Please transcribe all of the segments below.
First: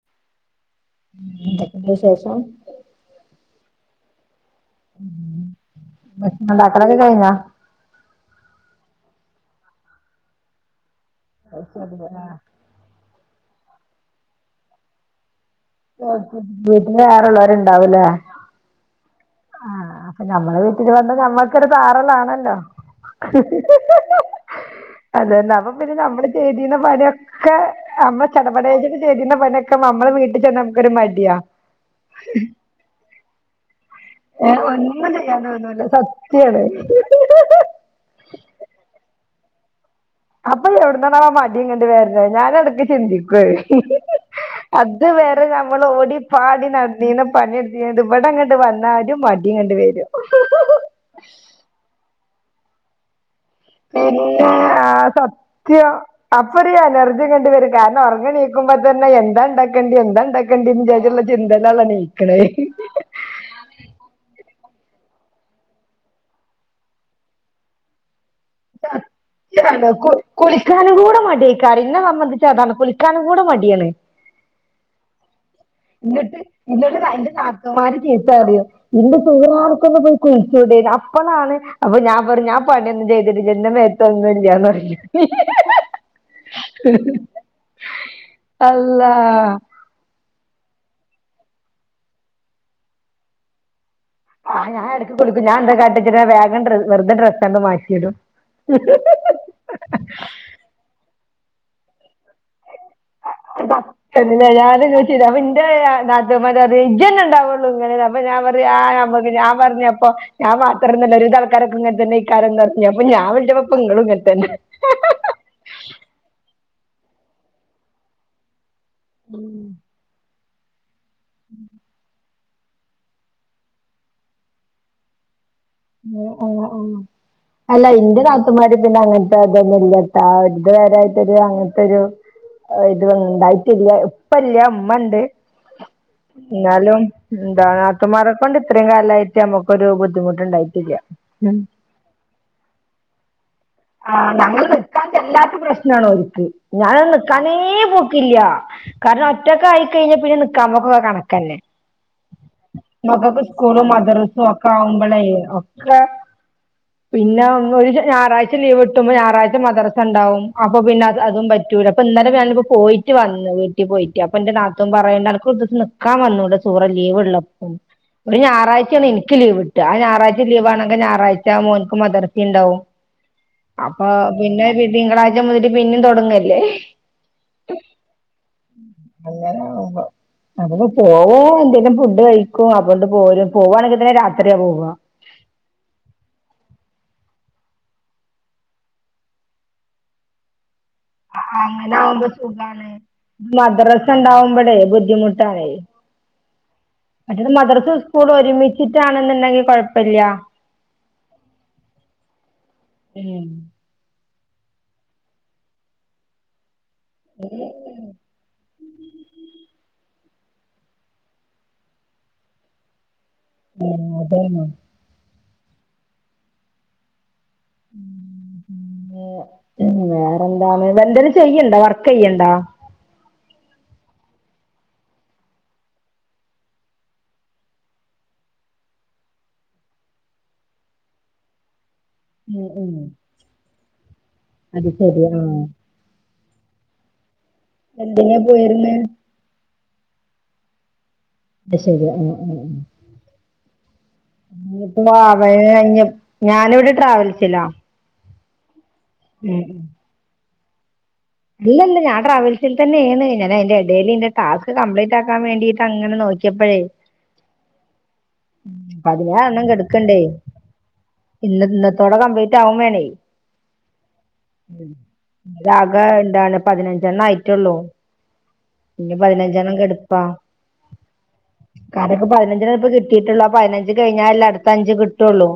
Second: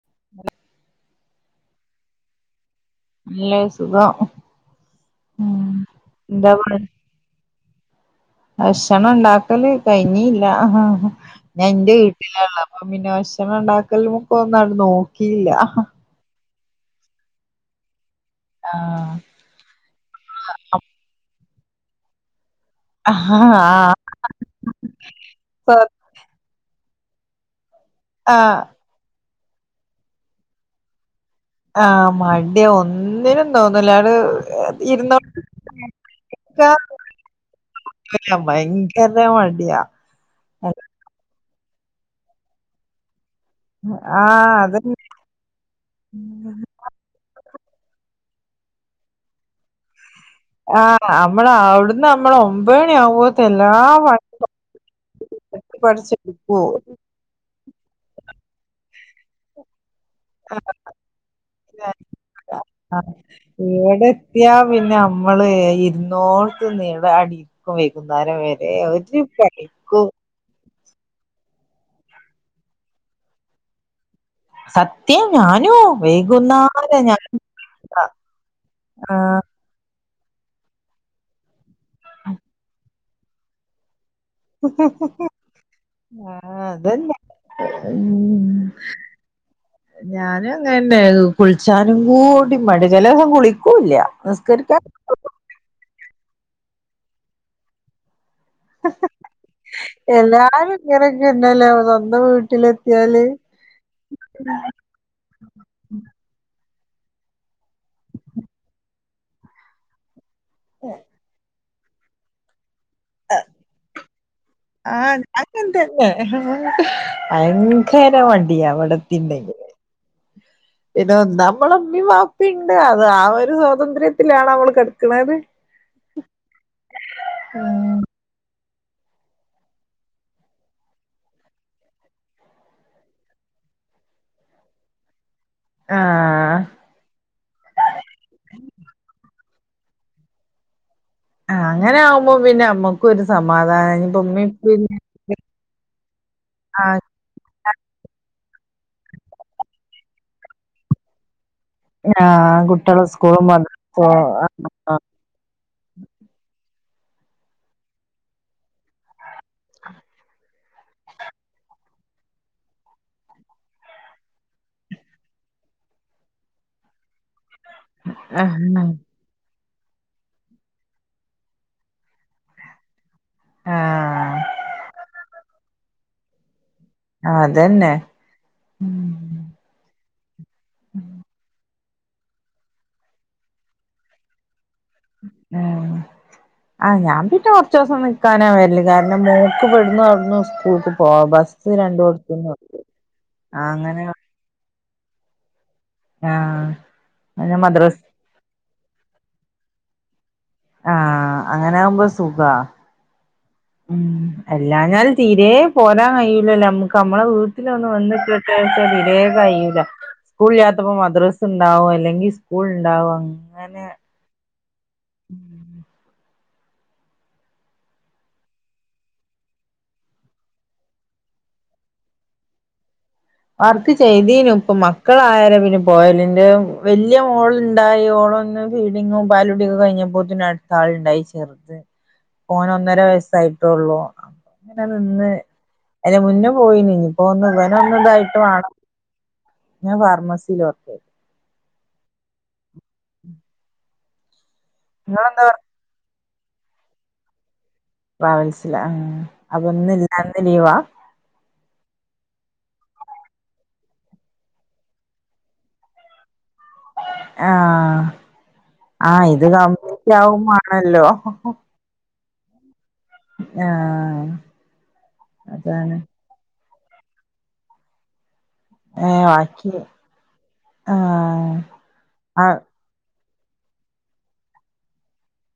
[unintelligible] എന്തക്കെണ്ട് വിശേഷം? നല്ല സുഖം ഉം എന്താ പറ ഭശ്ണണ്ടാക്കലൊക്കെ കയ്ഞാ? ഭക്ഷണം ഉണ്ടാക്കല് കഴിഞ്ഞില്ല ഞാൻ എന്റെ വീട്ടിലള്ള അ പിന്നെ വശണണ്ടാക്കലു പ്പ ന്നട് നോക്കീല്ല. [unintelligible] വീട്ടില് വേറെള്ളവരുണ്ടാവൂലേ ആഹ ആഹ അപ്പ ഞമ്മളെ വീട്ടില് വന്ന ഞമ്മക്കൊരു താറ ലാണല്ലോ. ആഹ് അതെനമ്മ അപ്പ പിന്നെ നമ്മള് ചെയ്തിുന്ന പണിയൊക്കെ നമ്മ ആഹ് ചടപട ചരിണ പണ്യാക്കെ നമ്മൾ വീട്ട് ചെന്ന നമുക്കൊരു മട്യാ. ആഹ് മടി ഒന്നിനും തോന്നില്ലാട് ഏഹ് [unintelligible] ഒന്നും ഇരുന്നോ ചെയ്യാൻ തോന്നൂല സത്യാണ് [unintelligible] [unintelligible] ഭയങ്കര മട്യാ. അപ്പൊ എവിടന്നാണവോ ആ മടി ഗണ്ട് വരുന്നത് ഞാന് ഇടക്ക് ചിന്തിക്കുവ ആഹ് അതന്നെ അത് വെരെ നമ്മൾ ഓടി പാടി നട നീന പണിയെടുത്തിത് ഇവിടെങ്ങട്ട് വന്നാലുഒരു മടിയും കണ്ട് വരും ആ് നമ്മള അവിടുന്ന് നമ്മള ഒമ്പത് മണി ആവ്പോ പിന്നെ ആ തട്ടി സത്യം പടച്ചെടുക്കുവോ അപ്പരു എനർജി കാരണം ഉറങ്ങ നീക്കുമ്പോൾ തന്നെ എന്താ ഉണ്ടാക്കേണ്ടി എന്താ [unintelligible] ആ ഇവിടെ എത്തിയാ പിന്നെ നമ്മള് ഇരുന്നോടത്തുന്നുഅടി [unintelligible] വൈകുന്നേരം വരെ ഒരു പണിക്കും കുളിക്കാനും കൂടെ മടിയെക്കേരം എന്നെ സംബന്ധിച്ച് അതാണ് കുളിക്കാനും കൂടെ മടിയാണ് സത് എന്നിട്ട് എന്നിട്ട് ഞാൻ എന്റെ നാത്തുമാരു ചീത്ത പറയും എന്റെ ആഹ് സുഹറ നിനക്ക് ഒന്ന് പോയി [unintelligible] അപ്പളാണ് അപ്പൊ ഞാൻ പറയും ഞാൻ പണിയൊന്നും ചെയ്തിട്ടില്ലന്റെ മേത്ത് [unintelligible] ആഹ് ആഹ് അത് തന്നെ ഉം അള്ളാ ഞാനും അങ്ങനന്നെ കുളിച്ചാനും കൂടി മടി ചെലദിവസം കുളിക്കൂല്ല ആ നിസ്കരിക്കാൻ ഞാൻ ഇടക്ക് കുളിക്കും ഞാ എന്താ കാട്ടചിട്ട വേഗം ഡ്ര വെറുതെ ഡ്രസ്സ്ണ്ട് മാറ്റിടും [unintelligible] എല്ലാരും ഇങ്ങനൊക്കെന്നല്ലേ സ്വന്തം വീട്ടിലെത്തിയാല് [inaudible] ന്റെ നാത്തൂൻമാര് പറയി ജെന്നെ ഉണ്ടാവുള്ളൂ ഇങ്ങനെ അപ്പൊ ഞാൻ പറ ആ ഞാ പറഞ്ഞപ്പോ ഞാൻ മാത്രന്നല്ല ഒരിവിധം ആൾക്കാരൊക്കെ ഇങ്ങനെ തന്നെ ആക്കാരം പറഞ്ഞ അപ്പ ഞാൻ വിളിച്ചപ്പ ഇങ്ങളും എങ്ങനെ തന്നെ [unintelligible] [unintelligible] തന്നെ ഭയങ്കര മടിയാ അവിടത്തിണ്ടെങ്കി പിന്നെ ഒന്ന് നമ്മളെ ഇമ്മിമ വാപ്പിണ്ട് അത് ആ ഒരു സ്വാതന്ത്ര്യത്തിലാണ് അവൾ കിടക്കിണത് ആ ആ ആ അല്ല എന്റെ നാതു അമാരി പിന്നെ അങ്ങനത്തെ അതൊന്നുല്ലട്ടാ അത് വരായിട്ടൊരു അങ്ങനത്തെരു ഇത് ഉണ്ടായിട്ടില്ല ഉപ്പല്ല ഉമ്മണ്ട് ആഹാ... ! എന്നാലും എന്ത നാത്തൂ മാരെക്കൊണ്ട് ഇത്രയും കാലയിട്ട് നമ്മുക്കൊരു ബുദ്ധിമുട്ട് ഉണ്ടായിട്ടില്ല അങ്ങനൊവുമ്പോ പിന്നെ നമുക്കും ഒരു സമാധാനം ഇഞ്ഞി പ്പോ ഉമ്മി ഇപ്പിൻ എല്ലാത്ത പ്രശ്നണോ ഒരിക്ക് ഞാനൊന്നും നിക്കാനേ പോക്കില്ല കാരണം ഒറ്റക്കെയി കഴിഞ്ഞാൽ പിന്നെ നിക്കാൻ പോക്കൊക്കെ കണക്കന്നെ ആഹ് കുട്ടികള് മക്കക്കും സ്കൂളും, മദ്രസോ മദ്രസ ഒക്കെ ആഹ് ആകുമ്പോളേ ഒക്കെ- പിന്നെ [unintelligible] ഒരു ഞായറാഴ്ച ലീവ് ഇട്ടുമ്പോ ഞായറാഴ്ച മദ്രസ ഉണ്ടാവും അപ്പൊ പിന്നെ അത് അതും പ റ്റുല്ല അപ്പ ഇന്നാലെ ഞാനിപ്പോ പോയിട്ട് വന്ന് വീട്ടിൽ പോയിട്ട് അപ്പൊ എന്റെ നാത്തൂൻ പറയേണ്ട് അനക്ക് ഒരു ദിവസം നി ക്കാ വന്നൂടെ സുഹറ ലീവ് ഉള്ളപ്പോ ഒരു ഞായറാഴ്ചയാണ് എനിക്ക് ലീവ് കിട്ടആ ഞായറാഴ്ച ലീവാണെങ്കിൽ ഞായറാഴ്ച മോന്ക്ക് മദ്രാസീം ഉണ്ടാവും അപ്പൊ ആഹ് പിന്നെ തിങ്കളാഴ്ച മുതല് പിന്നെ തുടങ്ങല്ലേ ആ അതന്നെ അങ്ങനെ ഒന്നും ഇല്ല, പോവും ഫുഡ്‌ കഴിക്കും. ക്കു അതുകൊണ്ട് പോരും പോവുണെങ്കിൽന്നെ രാത്രിയാ പോവുക ആഹാ... ! ആഹാ ഞാൻ പിന്നെ കുറച്ച് ദിവസം നിക്കാനാ വേറെല്, കാരണം മോക്- ഇവിടുന്ന്, അവിടുന്ന് സ്കൂളുക്ക് പോവാ. ബസ് അങ്ങനെ ആവുമ്പോ രണ്ടോടത്തുന്നും സുഖാണ് ഇ അങ്ങനെ മദ്രസ ഉണ്ടാകുമ്പോഴേ ബുദ്ധിമുട്ടാണേ ആഹ് മറ്റേത് പിന്നെ മദ്രസ മദ്രസ് സ്കൂളും ഒരുമിച്ചിട്ടാണെന്നുണ്ടെങ്കി കൊയപ്പില്ലാ ആഹ് അങ്ങനെ ആവുമ്പോ സുഖാ ഉം ഉം എല്ലാഞാല് തീരെ പോരാൻ കഴിയില്ലല്ലോ നമ്മുക്ക് നമ്മളെ വീട്ടിലൊന്ന് വന്നിട്ടട്ടെ കഴിയുല്ല സ്കൂളിലാത്തപ്പോ മദ്രസ ഉണ്ടാവും, അല്ലെങ്കിൽ സ്കൂൾ ഉണ്ടാവും. [unintelligible] ഉം [unintelligible] ഉം വേറെന്താണ് വന്തേലും ചെയ്യണ്ടോ വർക്ക് ചെയ്യണ്ടോ വർക്ക് ചെയ്തീനും ഇപ്പം മക്കളായാരം പിന്നെ പോയാലിന്റു വലിയ മോളുണ്ടായി ഓളൊന്ന് ഫീഡിങ്ങും പാലുകുടിയൊക്കെ കഴിഞ്ഞപ്പോത്തിന് അടുത്ത ആളുണ്ടായി ചെറുത് ഉം ഓന് ഉം ഒന്നര വയസ്സായിട്ടള്ളൂ. അങ്ങനെ അത് ശരി നിന്ന് ആഹ് അയിന് മുന്നേ പോയിനി ഇപ്പോ ഒന്ന് ഇവനെ ഒന്ന് ഇതായി പോയിര്ന്ന് ഞാൻ ഫാർമസിൽ വർക്കെയ്ണ്. ഒക്കെ ശെരി ആ ആ നിങ്ങളെന്താ വർ ഇനിപ്പോ [unintelligible] ഞാനിവിടെ ട്രാവൽസില. ട്രാവൽസില ആ അപ്പൊന്ന് ഇന്ന് ലീവാ. അല്ലല ഞാൻ ട്രാവൽസിൽതന്നെയാണ് ഞാനയിന്റെടേലിന്റെ ടാസ്ക് കംപ്ലിറ്റാക്കാൻ വേണ്ടീട്ട് അങ്ങനെ നോ ക്കിപ്പഴേ. ആഹ് ആഹ് ഇത് പതിനേഴ്ണ്ണം കംപ്ലീറ്റ് കെടക്കിണ്ടേ ആവും മാണല്ലോ ഇന്ന് ഇന്ന തൊടെ കംപ്ലീറ്റാവും വേണേ ആഹ് രാ അതാണ് എന്താണ് പതിനഞ്ചെണ്ണം ആയിട്ടൊള്ളൂ. ഇനി ഏഹ് ബാക്കി പതിനഞ്ചെണ്ണം കെടുപ്പാ ആഹ് കാരൊക്ക ആഹ് പതിനഞ്ചെണം ഇപ്പ കി ട്ടീട്ടുള്ളു ആ പതിനഞ്ച് കയിഞ്ഞാലലേ അടുത്ത അഞ്ച് കിട്ടൊള്ളൂ.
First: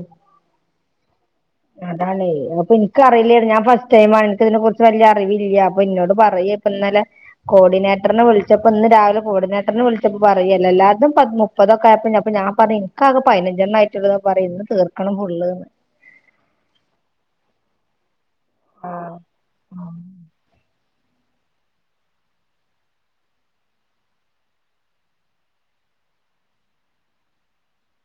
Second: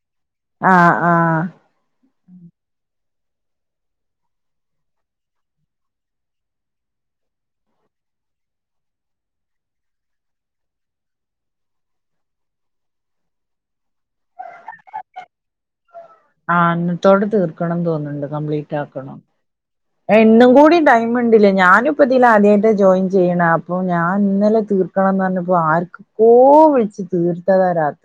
ആഹ് ആഹ്. അതാണെയ് അപ്പൊ എക്കിറിയിലേറ്നു ഞാൻ ഫസ്റ്റ് ടൈമാ എക്കി ഇതിനെ കുറിച്ച് വല്യ റിവില്യ അപ്പൊ ഇന്നോട് പറയ ഇപ്പന്നലെ. കോർഡിനേട്രിനെ വിളിച്ചപ്പോ ഇന്ന് രാവിലെ കോർഡിനേട്രിനെ വിളിച്ചപ്പോ പറയലല്ലാൽതും പതി മുപ്പ് മുപ്പതൊക്കെയപ്പ പ്പ ഞാൻ പറഞ് ഇനിക്കാകെ പയിനഞ്ചെണ്ണം ആയിട്ടൊളന്ന് പറയും ഇന്ന് തീർക്കണം ഫുള്ന്ന്. ആ ഇന്നത്തോടെ തീർക്കണം തോന്നിണ്ട് കംപ്ലീറ്റ് ആക്കണം ഏ ഇന്നും കൂട ടൈം. ണ്ട്‌ലേ ഞാനിപ്പൊ ഇതിലാദ്യായിട്ട് ജോയിൻ ചെയ്യണെ അപ്പൊ ഞാൻ ഇന്നലെ തീർക്കണംന്ന് പറഞ്ഞപ്പോ ആർക്ക്. ഓ വിളിച്ച്ണ് ത്താ വരാത്ത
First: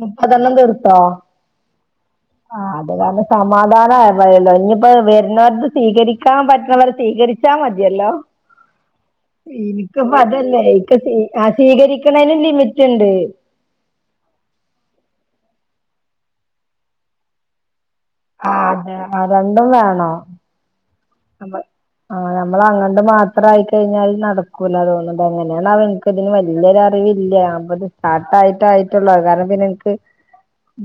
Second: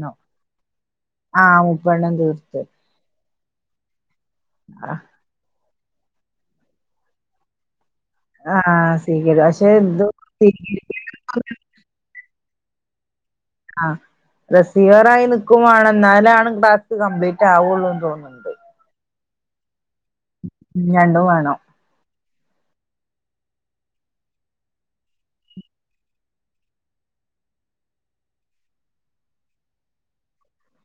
മുപ്പതെണ്ണണം തീർത്തൊ. ആഹ് മുപ്പെണ്ണം തീർ [unintelligible] സമാധാനായല്ലോ ഇനിയിപ്പോ വെര്. ങ്ങളത് സ്വീകരിക്കാൻ പറ്റണവർ സ്വീകരിച്ചാമതിയല്ലോ ആഹ് സ്വീകരി പക്ഷെ ഇത് എനിക്കപ്പതല്ലേ സ്വീകരിക്കണം എക്ക് സ്വി സീകരിക്ക.. ക്കണെന് ലിമിറ്റിണ്ട്. ആ റെസീവറായി നിക്കുവാണം ന്നാലാണ് ടാസ്ക് കംപ്ലീറ്റ് ആവൊള്ളൂന്ന് തോന്നുന്ന്. ആ അതെ ആ രണ്ടും വേണോ. മിന്നന്ന് ആ നമ്മളങ്ങട്ട് മാത്രായി കയിഞ്ഞാൽ നടക്കൂല തോന്നിണ്ട്‌ എങ്ങനെയാവൊ യ്ക്ക്. ഇപ്പൊതിന് വലിയൊരറിവില്യാ ഞാപ്പത് സ്റ്റാർട്ടായിട്ടായിട്ടൊള്ളൂ അത്കാരണംപ്പനിക്ക്.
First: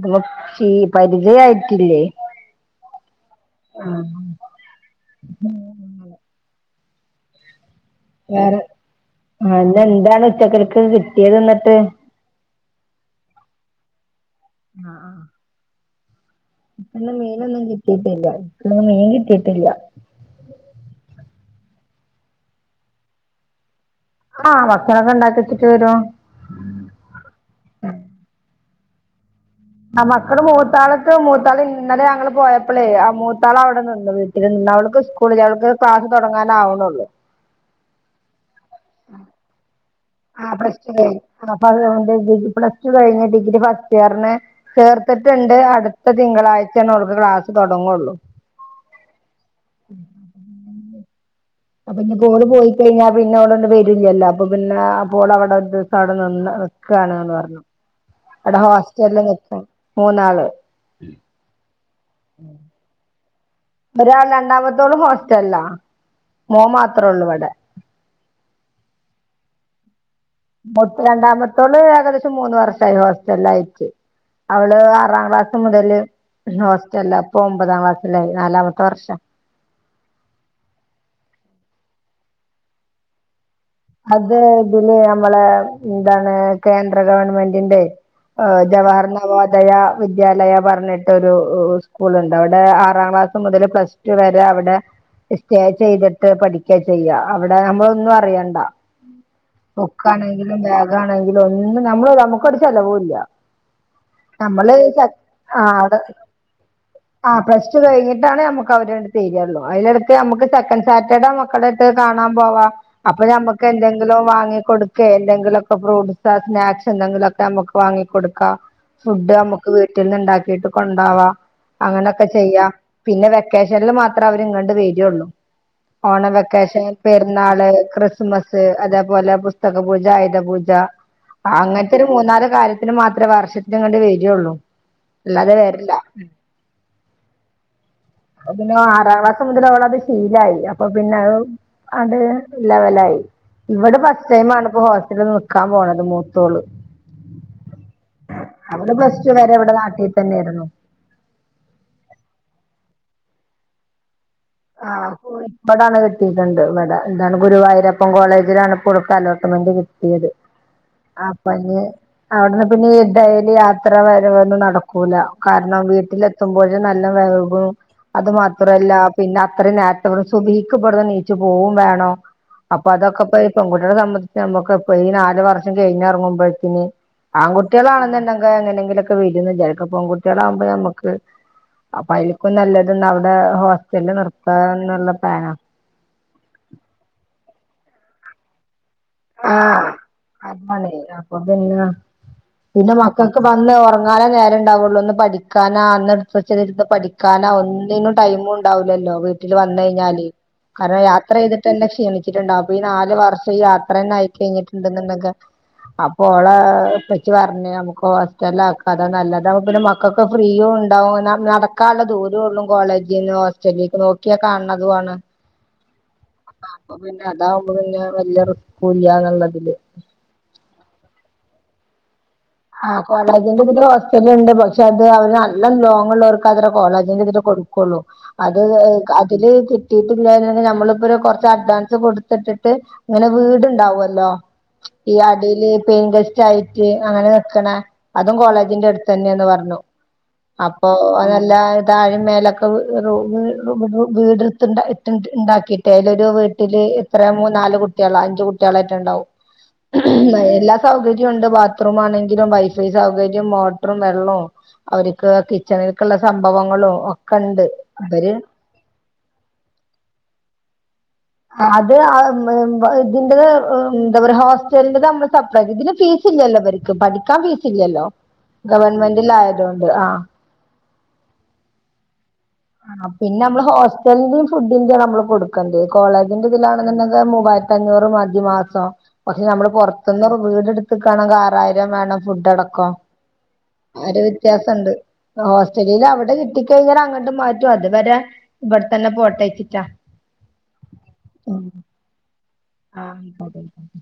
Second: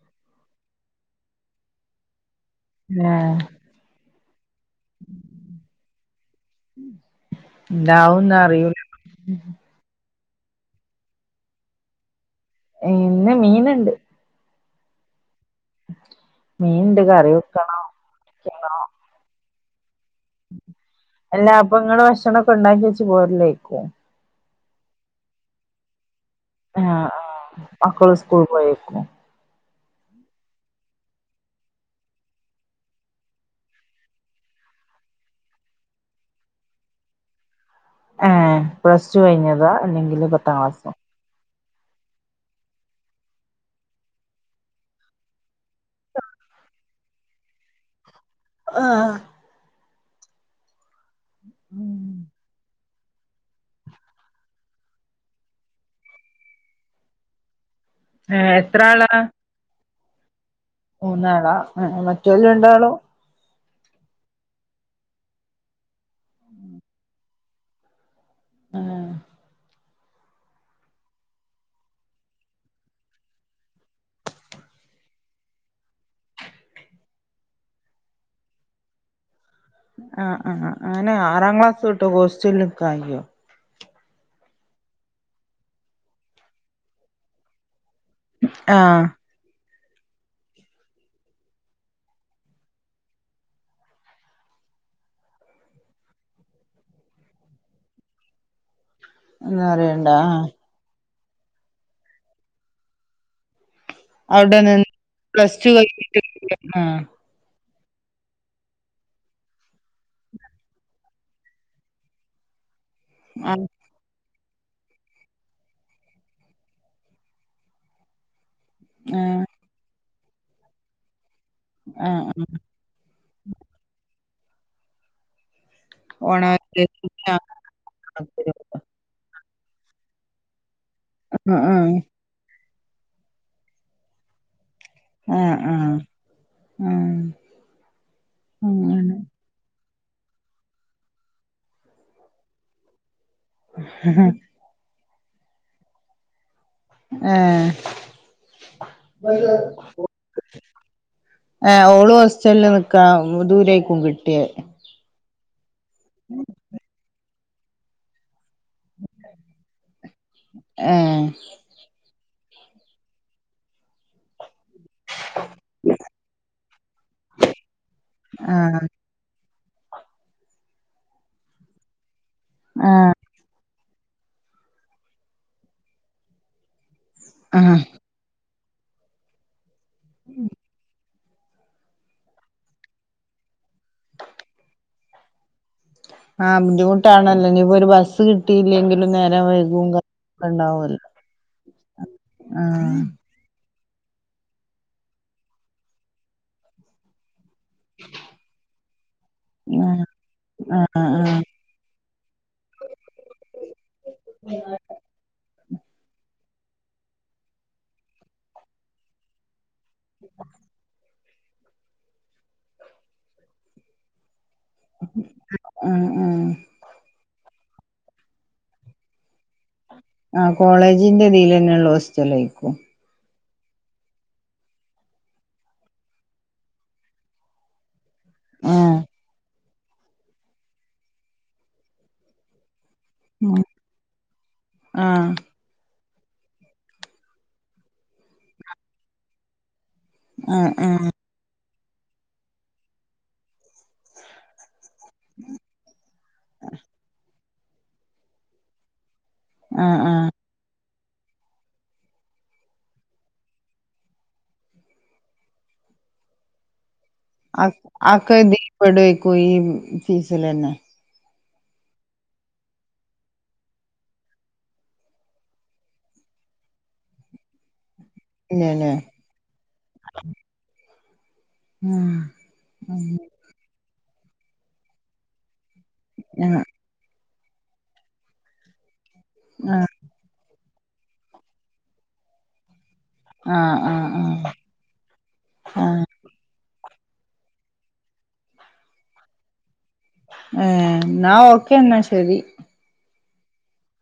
ത് ശി പരിചയായിട്ടില്ലേ. ഏഹ്. ആഹ് ന്താവൂന്നറിയൂല. ആ ഇന്നെന്താണ് ഉച്ചക്കൾക്ക് കിട്ടിയത് ന്നട്ട്. ഹെ ഇന്ന് മീനിണ്ട്. ആഹ്. [inaudible] ഇന്ന് കറി മീനൊന്നും വെക്കണം കിട്ടീട്ടില്യ ഇന്ന് മീൻ കിട്ടിട്ടില്യ. അല്ല അപ്പൊ ഇങ്ങള് ഭക്ഷണൊക്കെ ഇണ്ടാക്ക്യേച്ച് പോരലെക്കും. ആഹ് ഭക്ഷണൊക്കെ ഇണ്ടാക്കിവെച്ചിട്ട് വരും. ആഹ ആ മക്കള് സ്കൂൾക്ക് പോയേക്കും. ആ മക്കള് മൂത്താളക്ക് മൂത്താള് ഇന്നലെ ഞങ്ങള് പോയപ്പളെ ആ മൂത്താളവിടെ നിന്ന് വീട്ട നിന്ന് അവൾക്ക് ഉസ്കൂളില്യ അവൾക്ക് ക്ലാസ് തൊടങ്ങാനാവണൊള്ളൂ. ഏഹ് പ്ലസ് ടു കയിഞ്ഞതാ അല്ലെങ്കില് ആഹ് പത്താം പ്ലസ് ക്ലാസ്സോ ടു കയിഞ് അപ്പൊ ഡിഗ പ്ലസ് ടു കയിഞ് ഡിഗ്രി ഫസ്റ്റ്യറിന്. ചേർത്തിട്ടിണ്ട് അടുത്ത തിങ്കളാഴ്ചണോൾക്ക് ക്ലാസ് തൊടങ്ങൊള്ളൂ. ആഹ്. [inaudible] അപ്പൊ ഇനിപ്പ ഓള് പോയിക്കഴിഞ്ഞാ പിന്നെ അവിടൊണ്ട് വരൂല്ലല്ലോ അപ്പൊ പിന്നെ അപ്പോൾ അവിടെ ഒരു ദിവസ അവടെ നിന്ന് നിക്കാണന്ന് പറഞ്ഞു ഏഹ് അവ്ടെ എത്ര ആളാ ഹോസ്റ്റലിൽ നിക്കണ് മൂന്നാള് മൂന്നാളാ എ മറ്റോള് രണ്ടാളോ ഒരാൾ രണ്ടാമത്തോളും ഹോസ്റ്റലിലാ. മോൻ മാത്രേള്ളൂ ഇവടെ ആഹ് രണ്ടാമത്തോള് ഏകദേശം മൂന്ന് വർഷായി ഹോസ്റ്റലിലായിറ്റ് അവള് ആറാം ക്ലാസ് മുതല് ഹോസ്റ്റലിലാ ഇപ്പം ഒമ്പതാം ക്ലാസ്സിലായി നാലാമത്തെ വർഷ ആഹ് ആഹ് അഹ് അങ്ങനെ ആറാം ക്ലാസ് തൊട്ട് ഹോസ്റ്റലില് നിക്കാല്യോ അത് ഇതില് നമ്മളെ ന്താണ് കേന്ദ്ര ഗവൺമെന്റിന്റെ ഓ ആഹ് ജവഹർന നവോദയ വിദ്യാലയ പറഞ്ഞിട്ടൊരു ഉ ഉ സ്കൂളൊണ്ട് അവിടെ ആറാം ക്ലാസ് മുതൽ പ്ലസ് റ്റു വര അവ്ടെ സ്റ്റേ ചെയ്തിട്ട് പഠിക്കാ ചെയ്യാ അവ്ടെ നമ്മളൊന്നും അറിയണ്ട എന്ന് പറയണ്ടാ ആഹ് ബുക്കാണെങ്കിലും ബാഗാണെങ്കിലും ഒന്നും നമ്മള് നമ്മുക്കൊരു ചെലവും ഇല്ല അവിടെ നമ്മള് നിന്ന് [unintelligible] പ്ലസ് ആ ടു ആട കഴിഞ്ഞിട്ട് ആഹ് പ്ലസ്റ്റു കഴിഞ്ഞിട്ടാണ് നമുക്ക് അവര് അങ്ങട്ട് തരിയേ ഒള്ളൂ അതിനിടക്ക് നമുക്ക് സെക്കൻ്റ് സാ [unintelligible] മക്കളട്ത്ത് കാണാം പോവാ അപ്പൊ ഞമ്മക്ക് ആഹ് എന്തെങ്കിലും വാങ്ങി കൊടുക്കേ എന്തെങ്കിലൊക്ക ഫ്രൂട്ട്സാ സ്നാക്സ് എന്തെങ്കിലൊക്കെ നമുക്ക് വാങ്ങി കൊടുക്കാ ഫുഡ് ആഹ് നമുക്ക് വീട്ടീന്ന് ഉണ്ടാക്കിട്ട് കൊണ്ടാവാ അങ്ങനെ ആഹ് ഒക്കെ ആഹ് ചെയ്യാം പിന്നെ വെക്കേഷനില് മാത്രം അവരിങ്ങണ്ട് വരുയോള്ളു ഓണ വെക്കേഷൻ പെരുന്നാള്, ക്രിസ് സ് അതേപോല പുസ്തകപൂജ, ആയുധപൂജ ആഹ് ആഹ് അങ്ങനത്തെ ഒരു മൂന്നാല് കാര്യ ത്തിന് മാത്രേ വർഷത്തിലങ്ങാണ്ടെ വരിയേള്ളൂ അല്ലാതെ വരില്ല ആഹ് മ് ആഹ് അത് പിന്നെ അങ്ങനെ ആറാംക്ലാസ് മുതല് അവളത് ശീലായി അപ്പൊ പിന്നെ അട്ത് ലവലായി ഇവടെ ഫസ്റ്റ്റ്റേമാണ് ഇപ്പൊ ഹോസ്റ്റിറ്റലിൽ നിക്കാൻ പോണത് മൂത്തോള് ഏഹ് അവള് പ്ലസ് ടു വരെ ഇവിടെ നാട്ടി തന്നേരുന്നു. ആ ഓളു ഹോസ്റ്റലില് നിക്കാം ദൂരേക്കും കിട്ടിയേ ആഹ് പോയ് [unintelligible] കിട്ടീട്ടുണ്ട് ഇവ്ട എന്താണ് ഗുരുവായൂരപ്പൻ കോളേജിലാണ് ഇപ്പോടുക്ക അലോട്ട്മെന്റ് കിട്ടിയത് ഏഹ് അപ്പൊ ഇനി അവിടുന്ന് പിന്നെ എന്തായാല് യാത്ര വരവൊന്ന് നട ക്കൂല കാരണം വീട്ടിലെത്തുമ്പോഴ് നല്ല വയ്കും അത് ആഹ് മാത്രല്ല പിന്ന അത്രയും നേരത്തെ ഇവ്ട്ന്ന് [unintelligible] എഴിച്ച് പോവും വേണോം അപ്പൊ അതൊക്ക പൊയ്യപ്പം പെൺകുട്ടികളെ സംബന്ധിച്ച് നമുക്ക് ഇപ്പ ഈ നാല് വർഷം കഴിഞ്ഞെറങ്ങുമ്പോഴത്ത്ന് ആഹ് ആൺകുട്ടികളാണെന്നുണ്ടെങ്കെ എങ്ങനെങ്കിലൊക്കെ വരുന്നല്ലേ അതിൽക്ക പെൺകുട്ടികളാകുമ്പോ ഞമ്മക്ക് അപ്പ അയ്‌ല്ക്കും നല്ലത് ഇന്നവിടെ ഹോസ്റ്റലില് നിർത്താന്നുള്ള പ്ലാനാ ആഹ് ബുദ്ധിമുട്ടാണല്ലേ ഇനിപ്പൊ ഒരു ബസ് കിട്ടീലെങ്കിലും നേ ആഹ് അത് പോലെ അപ്പം പിന്ന പിന്ന ആഹ് മക്ക ക്ക് വന്ന് ഒറങ്ങാനേ നേരം ഉണ്ടാവുള്ളൂ ഒന്ന് പഠിക്കാനാ അന്നെടുത്ത് വച്ച് എഴ്ത് പഠിക്കാനാ ഒ ഒന്നിനും ടൈമും ഉണ്ടാവില്ലല്ലോ വീട്ടില് വന്ന് ആഹ് കഴിഞ്ഞാല് ആഹ് കാരണം യാത്ര ആഹ് ചെയ്തിട്ട് തന്നെ ക്ഷീണിച്ചിട്ടുണ്ടാവും അപ്പ ഈ നാല് വർഷം യാത്ര തന്നെ ആയി കഴിഞ്ഞിട്ടുണ്ട ന്നുണ്ടെങ്ക അപ്പൊ ഓള ഉപ്പച്ചി പറഞ്ഞ് നമുക്ക് ഹോസ്റ്റലിലാക്കാ അതാ നല്ലത് ഇതാവുമ്പോ പിന്നെ മക്കക്ക് ഫ്രീയും ഒണ്ടാവും ന നടക്കാ ഒള്ള ദൂരേ ഉള്ളൂ കോളേജീന്ന് ഹോസ്റ്റലിലേക്ക് നോ ക്കിയാ കാണ് ണതു ആണ് ആഹ് ആഹ് അപ്പ പിന്നെ അതാവുമ്പോ പിന്നെ വലിയ റിസ് ക്കു ഇല്ല്യാന്നൊള്ളതില് ആ കോളേജിന്റെ ഇതിലന്ന യൊള്ള ഹോസ്റ്റലേക്കും ആ കോളേജിന്റെ ഇതിൽ ഹോസ്റ്റല് ഉണ്ട് പക്ഷെ അത് അവര് നല്ല ലോങ് ഉള്ളവർക്ക് അത്ര കോളേജിന്റെ ഇതില് കൊടു ക്കോളു അത് അ ആഹ് അതില് കിട്ട് കിട്ടീട്ടില്ലായിരുന്നെ [unintelligible] നമ്മളിപ്പൊരു കൊറച്ച് അഡ്വാൻസ് കൊടുത്തിട്ടിട്ട് ഇങ്ങനെ വീടുണ്ടാവല്ലോ ഈ ആഹ് അടീല് പേയിങ് ഗസ്റ്റായിറ്റ് അങ്ങനെ അതും കോളേജിന്റെ അടുത്തെന്നെന്ന് പറഞ്ഞു ആഹ് അപ്പൊ ആഹ് അതല്ല താഴിം മേലൊക്കെ റൂമ് വീട്ത് ഇണ്ടാക്കിയിട്ടെ അതില് ഒരു വീട്ടില് എത്ര മൂനാല് കുട്ട കുട്ടേളോ അഞ്ച് കുട്ടേളോ എറ്റെ ഇണ്ടാവും ആഹ് എല്ലാ സൗകര്യം ഇണ്ട് ബാത്റൂ ആണെങ്കലും വൈഫൈ സൗകര്യം മോട്ടറും വെള്ളവും അവർക്ക് കിച്ചണിൽക്കുള്ള സംഭവങ്ങളും ഒക്കെ ഉണ്ട് അ ഇവര് അഒക്കെ ദീപെടേക്കും ഈ ഫീസലെന്നെ ആ അത് ആ ഇതിന്റെത് എന്താ പറ ഹോസ്റ്റലിന്റെ നമ്മള് സെപ്പറേറ്റ് ഇതിന്റെ ഫീസ് ഫീസ് ഇല്ലല്ലോ ഇവർക്ക് പഠിക്കാൻ ഫീസിലല്ലോ ഇല്ലല്ലേ ഗവൺമെന്റിൽ ആയതോണ്ട് ആ ഉം ആ പിന്നെനമ്മള് ഹോസ്റ്റലിന്റീം ഫുഡിന്റിം നമ്മള് കൊടുക്കേണ്ടേ കോളേജിന്റെ ആഹ് ഇതിലാ മൂവായിരത്തഞ്ഞൂറ് മതി മാസം പക്ഷെ നമ്മള് പുറത്ത്ന്ന് വീട് ഇട്ത് വീട് ഇട്ത്ക്കാണെങ്കിൽ ആറായിരം വേണം ഫുഡ്ടക്കം ആഹ് ആ ഒരു ആഹ് വ്യത്യാസം ക്കണ്ട് ഹോസ്റ്റലിൽ ആഹ് അവിടെ കിട്ടി കഴിഞ്ഞാൽ അങ്ങ മാറ്റും അതുവരെ ഇപടെ തന്നെ പോട്ടെച്ചിട്ടാ ഏ ഏന്നാ ഓക്കേ എന്നാ ശെരി ആ അയിക്കോട്ടെ അയിക്കോട്ടെ